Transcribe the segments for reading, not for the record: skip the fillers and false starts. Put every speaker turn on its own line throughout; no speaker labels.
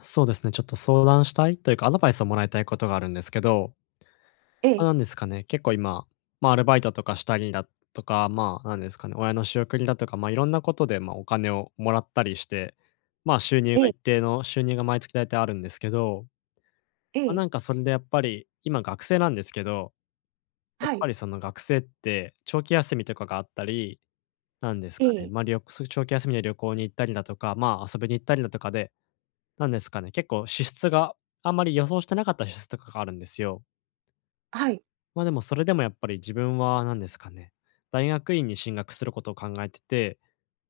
そうですね、ちょっと相談したいというか、アドバイスをもらいたいことがあるんですけど、
え
まあ、
え、
なんですかね、結構今、アルバイトとかしたりだとか、まあ、なんですかね、親の仕送りだとか、いろんなことで、お金をもらったりして、収入
え
が
え、
一定の収入が毎月大体あるんですけど、
ええ、
それでやっぱり、今学生なんですけど、やっ
は
ぱ
い、
りその学生って長期休みとかがあったり、なんです
え
かね、
え、
ま、あ旅長期休みで旅行に行ったりだとか、遊びに行ったりだとかで、なんですかね、結構支出があんまり予想してなかった支出とかがあるんですよ。
はい、
でもそれでもやっぱり自分は何ですかね、大学院に進学することを考えてて、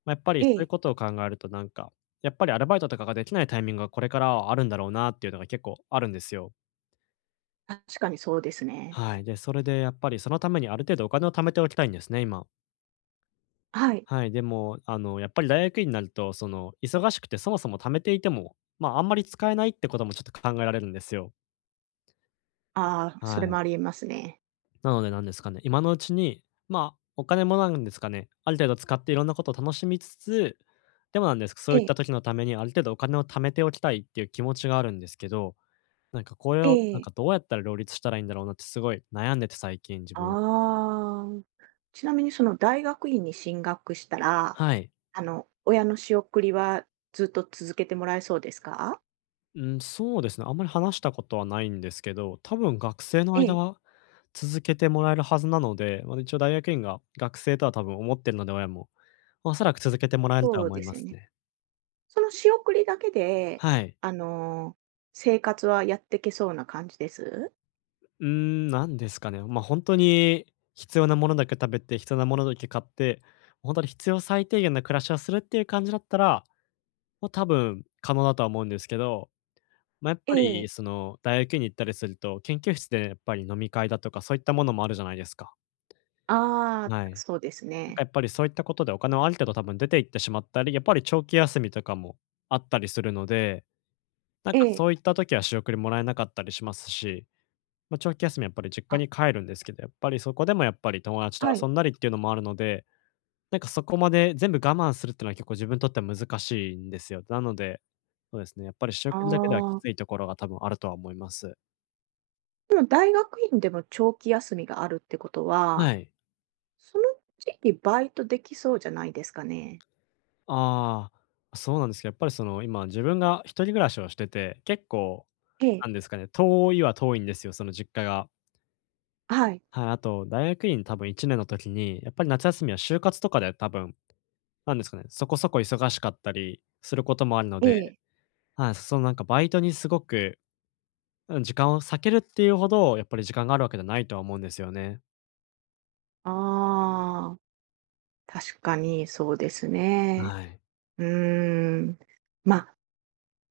やっぱり
え
そういう
え、
ことを考えるとやっぱりアルバイトとかができないタイミングがこれからはあるんだろうなっていうのが結構あるんですよ。
確かにそうですね。
はい。で、それでやっぱりそのためにある程度お金を貯めておきたいんですね、今。
はい。
はい。でも、あの、やっぱり大学院になると、その忙しくてそもそも貯めていても、あんまり使えないってこともちょっと考えられるんですよ。
ああ、
は
それ
い。
もありえますね。
なのでなんですかね、今のうちに、お金もなんですかね、ある程度使っていろんなことを楽しみつつ、でもなんですそう
え
いった
え、
時のためにある程度お金を貯めておきたいっていう気持ちがあるんですけど、これ
え
を
え、
どうやったら両立したらいいんだろうなってすごい悩んでて最近自分は。
ああ。ちなみにその大学院に進学したら、
はい。
あの、親の仕送りはずっと続けてもらえそうですか？
うん、そうですね。あんまり話したことはないんですけど、多分学生の
え
間
え、
は続けてもらえるはずなので、一応大学院が学生とは多分思ってるので親も、おそらく続けてもらえるとは
そう
思い
で
ま
すよ
す
ね。
ね。
その仕送りだけで、
はい。
あの、生活はやってけそうな感じです？
うーん、なんですかね。本当に必要なものだけ食べて、必要なものだけ買って、本当に必要最低限な暮らしをするっていう感じだったら、もう多分可能だとは思うんですけど、やっ
え
ぱり
え、
その大学院に行ったりすると、研究室でやっぱり飲み会だとか、そういったものもあるじゃないですか。
ああ、
はい。
そうです
なんか
ね。
やっぱりそういったことでお金をある程度多分出ていってしまったり、やっぱり長期休みとかもあったりするので、なん
え
か
え、
そういった時は仕送りもらえなかったりしますし、ま、長期休みやっぱり実家
あ、
に帰るんですけど、やっぱりそこでもやっぱり友達と
はい。
遊んだりっていうのもあるので、なんかそこまで全部我慢するってのは結構自分にとっては難しいんですよ。なので、そうですね、やっぱり仕
あ
送りだけではき
あ、
ついところが多分あるとは思います。
でも大学院でも長期休みがあるってことは、
はい。
その時期バイトできそうじゃないですかね。
ああ、そうなんですけど、やっぱりその今自分が一人暮らしをしてて、結構
え
な
え、
んですかね、遠いは遠いんですよ、その実家が。
はい、
はい、あと大学院多分1年の時に、やっぱり夏休みは就活とかで多分、なんですかね、そこそこ忙しかったりすることもあるの
え
で、
え。
はい、そのなんかバイトにすごく、うん、時間を割けるっていうほど、やっぱり時間があるわけじゃないとは思うんですよね。
ああ、確かにそうですね。
はい。
うーん。まあ、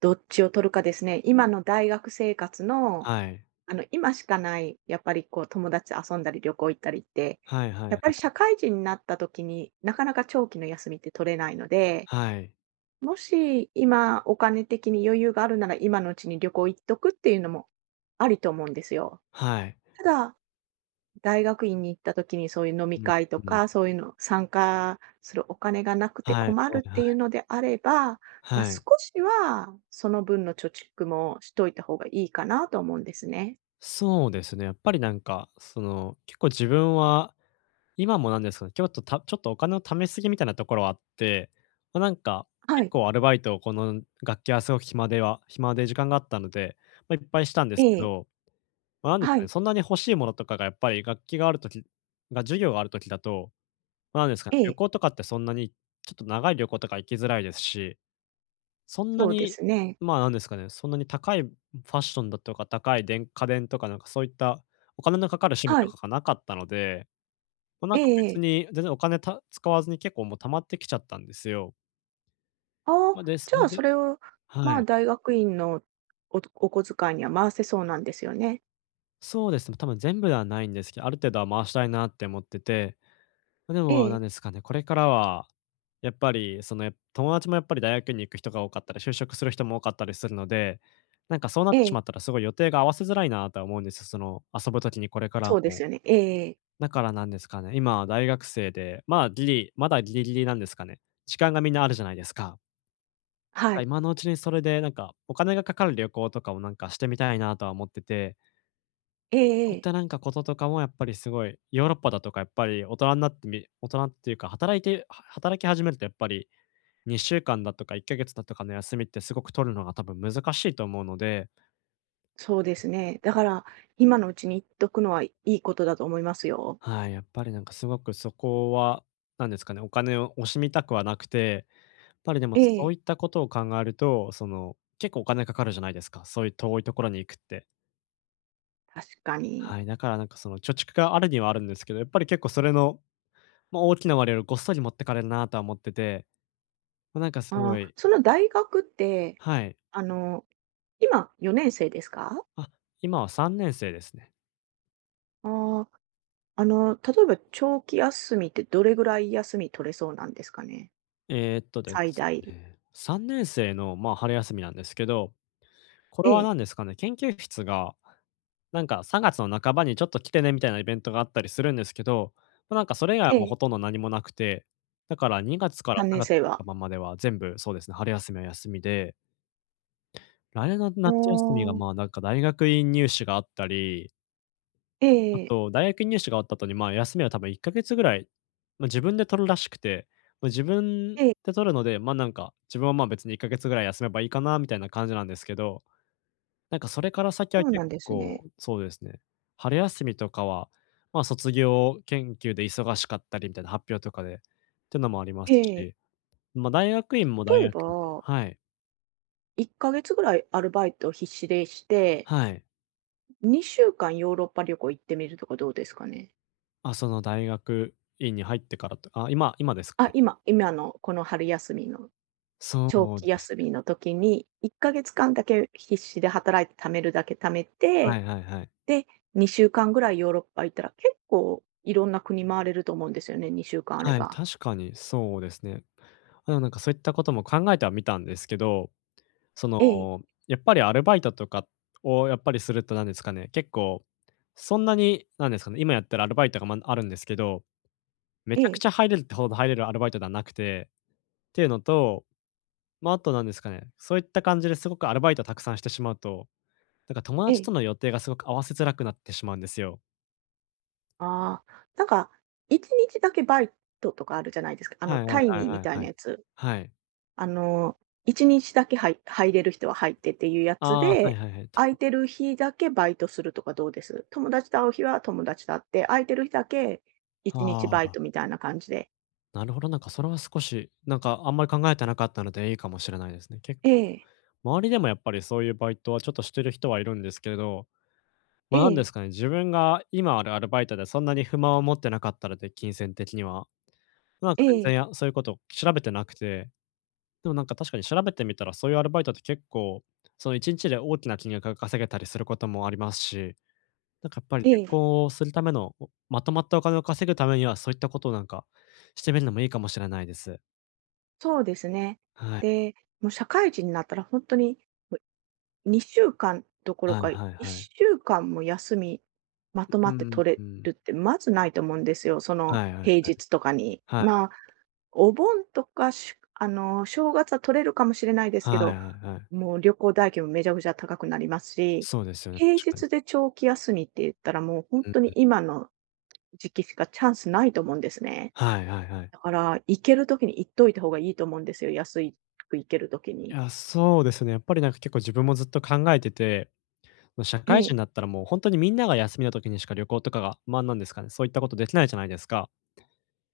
どっちを取るかですね。今の大学生活の、
はい。
あの、今しかない、やっぱりこう友達と遊んだり旅行行ったりって、
はいはい
や
は
っ
い。
ぱり社会人になった時になかなか長期の休みって取れないので、
はい。
もし今お金的に余裕があるなら今のうちに旅行行っとくっていうのもありと思うんですよ。
はい。
ただ、大学院に行った時にそういう飲
う
み
ん
会と
うん。
か、そういうの参加するお金がなくて
はい
困
は
る
い
っ
は
ていう
い。
のであれば、まあ、
は
少
い。
しはその分の貯蓄もしといた方がいいかなと思うんですね。
そうですね、やっぱりその、結構自分は、今もなんですけど、ちょっとお金を貯めすぎみたいなところはあって、まあ、なんか、
は
結
い。
構アルバイトをこの学期はすごく暇で時間があったので、いっぱいしたんで
え
すけ
え。
ど、ま、なんです
は
かね、
い。
そんなに欲しいものとかがやっぱり楽器がある時が授業がある時だと、ま、なんですかね、
え
旅
え。
行とかってそんなに、ちょっと長い旅行とか行きづらいですし、そんな
そうで
に、
すね。
まあ、なんですかね、そんなに高いファッションだとか、高い家電とかなんかそういったお金のかかる趣味
は
と
い。
かがなかったので、もうなん
え
か
え
別
ええ。
に全然お金使わずに結構もう溜まってきちゃったんですよ。
ああ、
ま、で、そ
じ
れ
ゃあ
で
それを、
は
まあ、
い。
大学院のお小遣いには回せそうなんですよね。
そうですね、多分全部ではないんですけど、ある程度は回したいなって思ってて、まで
え
もな
え、
んですかね、これからは、やっぱりその、友達もやっぱり大学に行く人が多かったり、就職する人も多かったりするので、なんかそうなっ
え
てしま
え、
ったらすごい予定が合わせづらいなとは思うんですよ。その遊ぶ時にこれから
そうで
も。
すよね。ええええ、
だからなんですかね、今大学生で、まだギリギリなんですかね。時間がみんなあるじゃないですか。
はい。
今のうちにそれでなんか、お金がかかる旅行とかをなんかしてみたいなとは思ってて。
ええ
そうい
え
っ
え、
たなんかこととかもやっぱりすごい、ヨーロッパだとかやっぱり大人っていうか、働いては働き始めるとやっぱり2週間だとか1ヶ月だとかの休みってすごく取るのが多分難しいと思うので、
そうですね。だから、今のうちに言っとくのはいいことだと思いますよ。
はい、やっぱりなんかすごくそこは、なんですかね、お金を惜しみたくはなくて、やっぱりでも
え
そう
え、
いったことを考えると、その、結構お金かかるじゃないですか、そういう遠いところに行くって。
確か
はい、
に。
だからなんかその貯蓄があるにはあるんですけど、やっぱり結構それの、大きな割合をごっそり持ってかれるなとは思ってて、まなんかす
あ
ご
あ、
い
その大学って、
はい。
あの、今4年生ですか？
あ、今は3年生ですね。
ああ、あの、例えば長期休みってどれぐらい休み取れそうなんですかね？
で
最
す
大。
ね、3年生の、春休みなんですけど、これ
え
は
え、
何ですかね、研究室が、なんか3月の半ばにちょっと来てねみたいなイベントがあったりするんですけど、それ以外は
え
もうほ
え、
とんど何もなくて、だから2月から
3
3
年
月の
生は。
半ばまでは全部そうですね、春休みは休みで、来年の夏休みが、
おあ、
大学院入試があったり、
え
あ
え
と、大学入試が終わった後に、休みは多分1ヶ月ぐらい、自分で取るらしくて、自分
ええ、
で取るので、自分は、ま、別に1ヶ月ぐらい休めばいいかなみたいな感じなんですけど、なんかそれから先は
そうな
結
んですね。
構、そうですね、春休みとかは、ま、卒業研究で忙しかったりみたいな発表とかでっていうのもありま
え
す
え。
し、ま、大学院も大
例え
学院で
ば、
はい、
1ヶ月ぐらいアルバイトを必死でして、
はい。
2週間ヨーロッパ旅行行ってみるとかどうですかね？
あ、その大学院に入ってからと、あ、今今ですか
あ、
ね。
今のこの春休みの、
そ
長
う
期
です
休
ね。
みの時に、1ヶ月間だけ必死で働いて貯めるだけ貯め
は
て、
いはいはい。
で、2週間ぐらいヨーロッパ行ったら、結構いろんな国回れると思うんですよね、2週間あれ
はい、
ば。
確かにそうですね。なんかそういったことも考えてはみたんですけど、その、
ええ、
やっぱりアルバイトとかをやっぱりすると何ですかね、結構そんなに何ですかね、今やってるアルバイトが、ま、あるんですけど、め
え
ちゃく
え、
ちゃ入れるってほど入れるアルバイトではなくて、っていうのと、まあ、あと何ですかね、そういった感じですごくアルバイトをたくさんしてしまうと、なんか友
え
達と
え。
の予定がすごく合わせづらくなってしまうんですよ。
ああ、なんか、1日だけバイトとかあるじゃないですか。あの、
はいは
タ
い
イ
は
ミ
い
ー
は
み
い
たい
は
な
い。
やつ。
はい。
あの、1日だけはい入れる人は入ってっていうやつ
ああ、はい
で、
はいはい。た、
空いてる日だけバイトするとかどうです？友達と会う日は友達と会って、空いてる日だけ1日
は
バイ
あ。
トみたいな感じで。
なるほど、なんかそれは少し、なんかあんまり考えてなかったのでいいかもしれないですね。結
え
構、
え、
周りでもやっぱりそういうバイトはちょっとしてる人はいるんですけれど、
え
ま、あなんで
え、
すかね、自分が今あるアルバイトでそんなに不満を持ってなかったので、金銭的には。なんか
え
全然
え、
やそういうこと調べてなくて、でもなんか確かに調べてみたら、そういうアルバイトって結構、その1日で大きな金額が稼げたりすることもありますし、なんかやっぱり
え
旅
え、
行をするための、まとまったお金を稼ぐためには、そういったことをなんかしてみるのもいいかもしれないです。
そうですね。
はい。
で、もう社会人になったら本当に2週間どころ
はい
か、
はいはい。
1週間も休み、まとま
う
って
ん、
取れ
うん。
るってまずないと思うんですよ、その
はいはい。
平日とかに。
はい。
まあ、お盆とか、あの、正月は取れるかもしれないですけ
はい
ど、
はいはい。
もう旅行代金もめちゃくちゃ高くなりますし、
そうですよね、
平
確かに。
日で長期休みって言ったらもうほん
う
とに
ん。
今の時期しかチャンスないと思うんですね。
はいはいはい。
だから、行ける時に行っといた方がいいと思うんですよ、安いく行ける時
い
に。
や、そうですね、やっぱりなんか結構自分もずっと考えてて、ま、社
え
会人に
え、
なったらもう本当にみんなが休みの時にしか旅行とかが、ま、なんですかね、そういったことできないじゃないですか。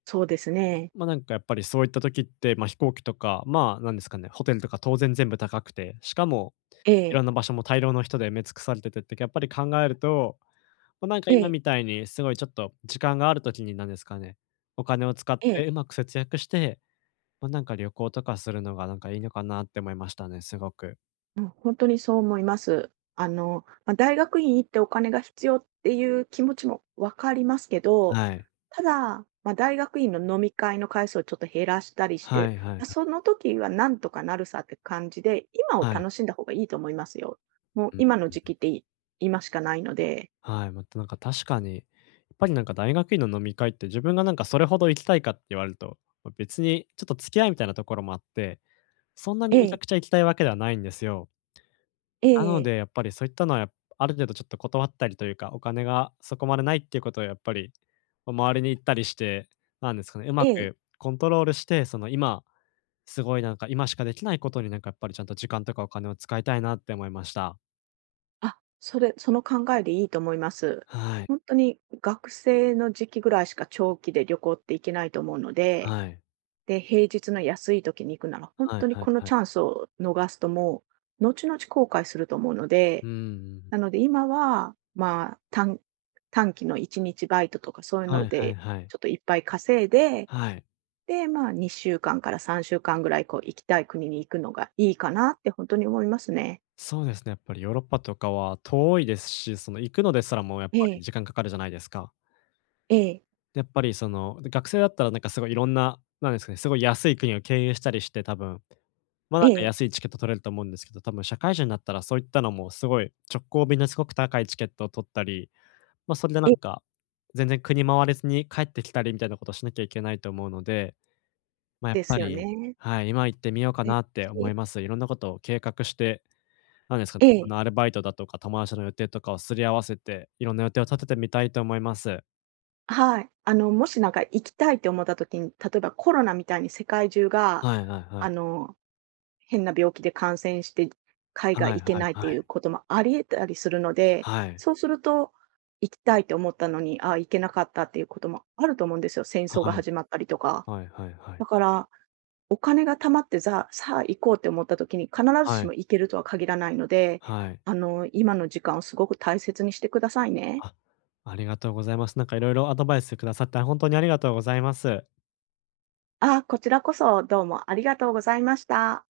そうですね。
ま、なんかやっぱりそういった時って、ま、飛行機とか、まあ、なんですかね、ホテルとか当然全部高くて、しかも
え
いろ
え、
んな場所も大量の人で埋め尽くされててって、やっぱり考えると、ま、なんか
え
今
え、
みたいにすごいちょっと時間がある時になんですかね、お金を使っ
え
て
え。
うまく節約して、ま、なんか旅行とかするのがなんかいいのかなって思いましたね、すごく。
うん、本当にそう思います。あの、まあ、大学院行ってお金が必要っていう気持ちも分かりますけど、
はい。
ただ、まあ、大学院の飲み会の回数をちょっと減らしたりし
は
て、
いはい。
ま、その時はなんとかなるさって感じで、今を
はい。
楽しんだ方がいいと思いますよ。もう
うん
今の
うん。
時期ってい今しかないので。
はい、またなんか確かに、やっぱりなんか大学院の飲み会って自分がなんかそれほど行きたいかって言われると、ま、別にちょっと付き合いみたいなところもあって、そんな
え
にめちゃ
え、
くちゃ行きたいわけではないんですよ。
え
な
ええ
の
え、
で、やっぱりそういったのは、ある程度ちょっと断ったりというか、お金がそこまでないっていうことをやっぱり、ま、周りに言ったりして、なんですかね、うま
え
く
え
コントロールして、その今、すごいなんか今しかできないことになんかやっぱりちゃんと時間とかお金を使いたいなって思いました。
あ、それその考えでいいと思います。
はい。
本当に学生の時期ぐらいしか長期で旅行って行けないと思うので
はい。
で、平日の安い時に行くなら、本
はい
当に
はい
この
は
チャ
い。
ンスを逃すともう、後々後悔すると思うの
う
で、
んうんうん。
なので今は、まあ、短期の1日バイトとかそういう
は
の
いはい
で、
はい。
ちょっといっぱい稼いで、
はい。
で、まあ、2週間から3週間ぐらいこう行きたい国に行くのがいいかなって本当に思いますね。
そうですね、やっぱりヨーロッパとかは遠いですし、その行くのですらもやっぱ
え
り
え、
時間かかるじゃないですか。
ええ、
やっぱり学生だったらなんかすごいいろんな、なんですかね、すごい安い国を経由したりして、多分、
え
なんか
え、
安いチケット取れると思うんですけど、多分社会人になったらそういったのもすごい直行便のすごく高いチケットを取ったり、ま、それでな
え、
んか、全然国回れずに帰ってきたりみたいなことをしなきゃいけないと思うので、ま、やっ
で
ぱ
すよ
り、
ね。
はい、今行ってみようか
ええ、
なって思い
し
ます。いろんなことを計画して、なんですかね、
ええ。
アルバイトだとか友達の予定とかをすり合わせて、いろんな予定を立ててみたいと思います。
はい。あの、もしなんか行きたいって思った時に、例えばコロナみたいに世界中が、
はいはいはい。
あの、変な病気で感染して、海外
はい
行け
はい
ないっ
は
ていう
い。
こともあり得たりするので、
はい。
そうすると、行きたいと思ったのに、あ、行けなかったっていうこともあると思うんですよ。戦
は
争が
い。
始まったりとか。
はいはいはい。
だから、お金が貯まって、さあ行こうって思った時に、必ず
は
し
い。
も行けるとは限らないので、
はい。
あの、今の時間をすごく大切にしてくださいね。
あ、ありがとうございます。なんかいろいろアドバイスくださって、本当にありがとうございます。
あ、こちらこそどうもありがとうございました。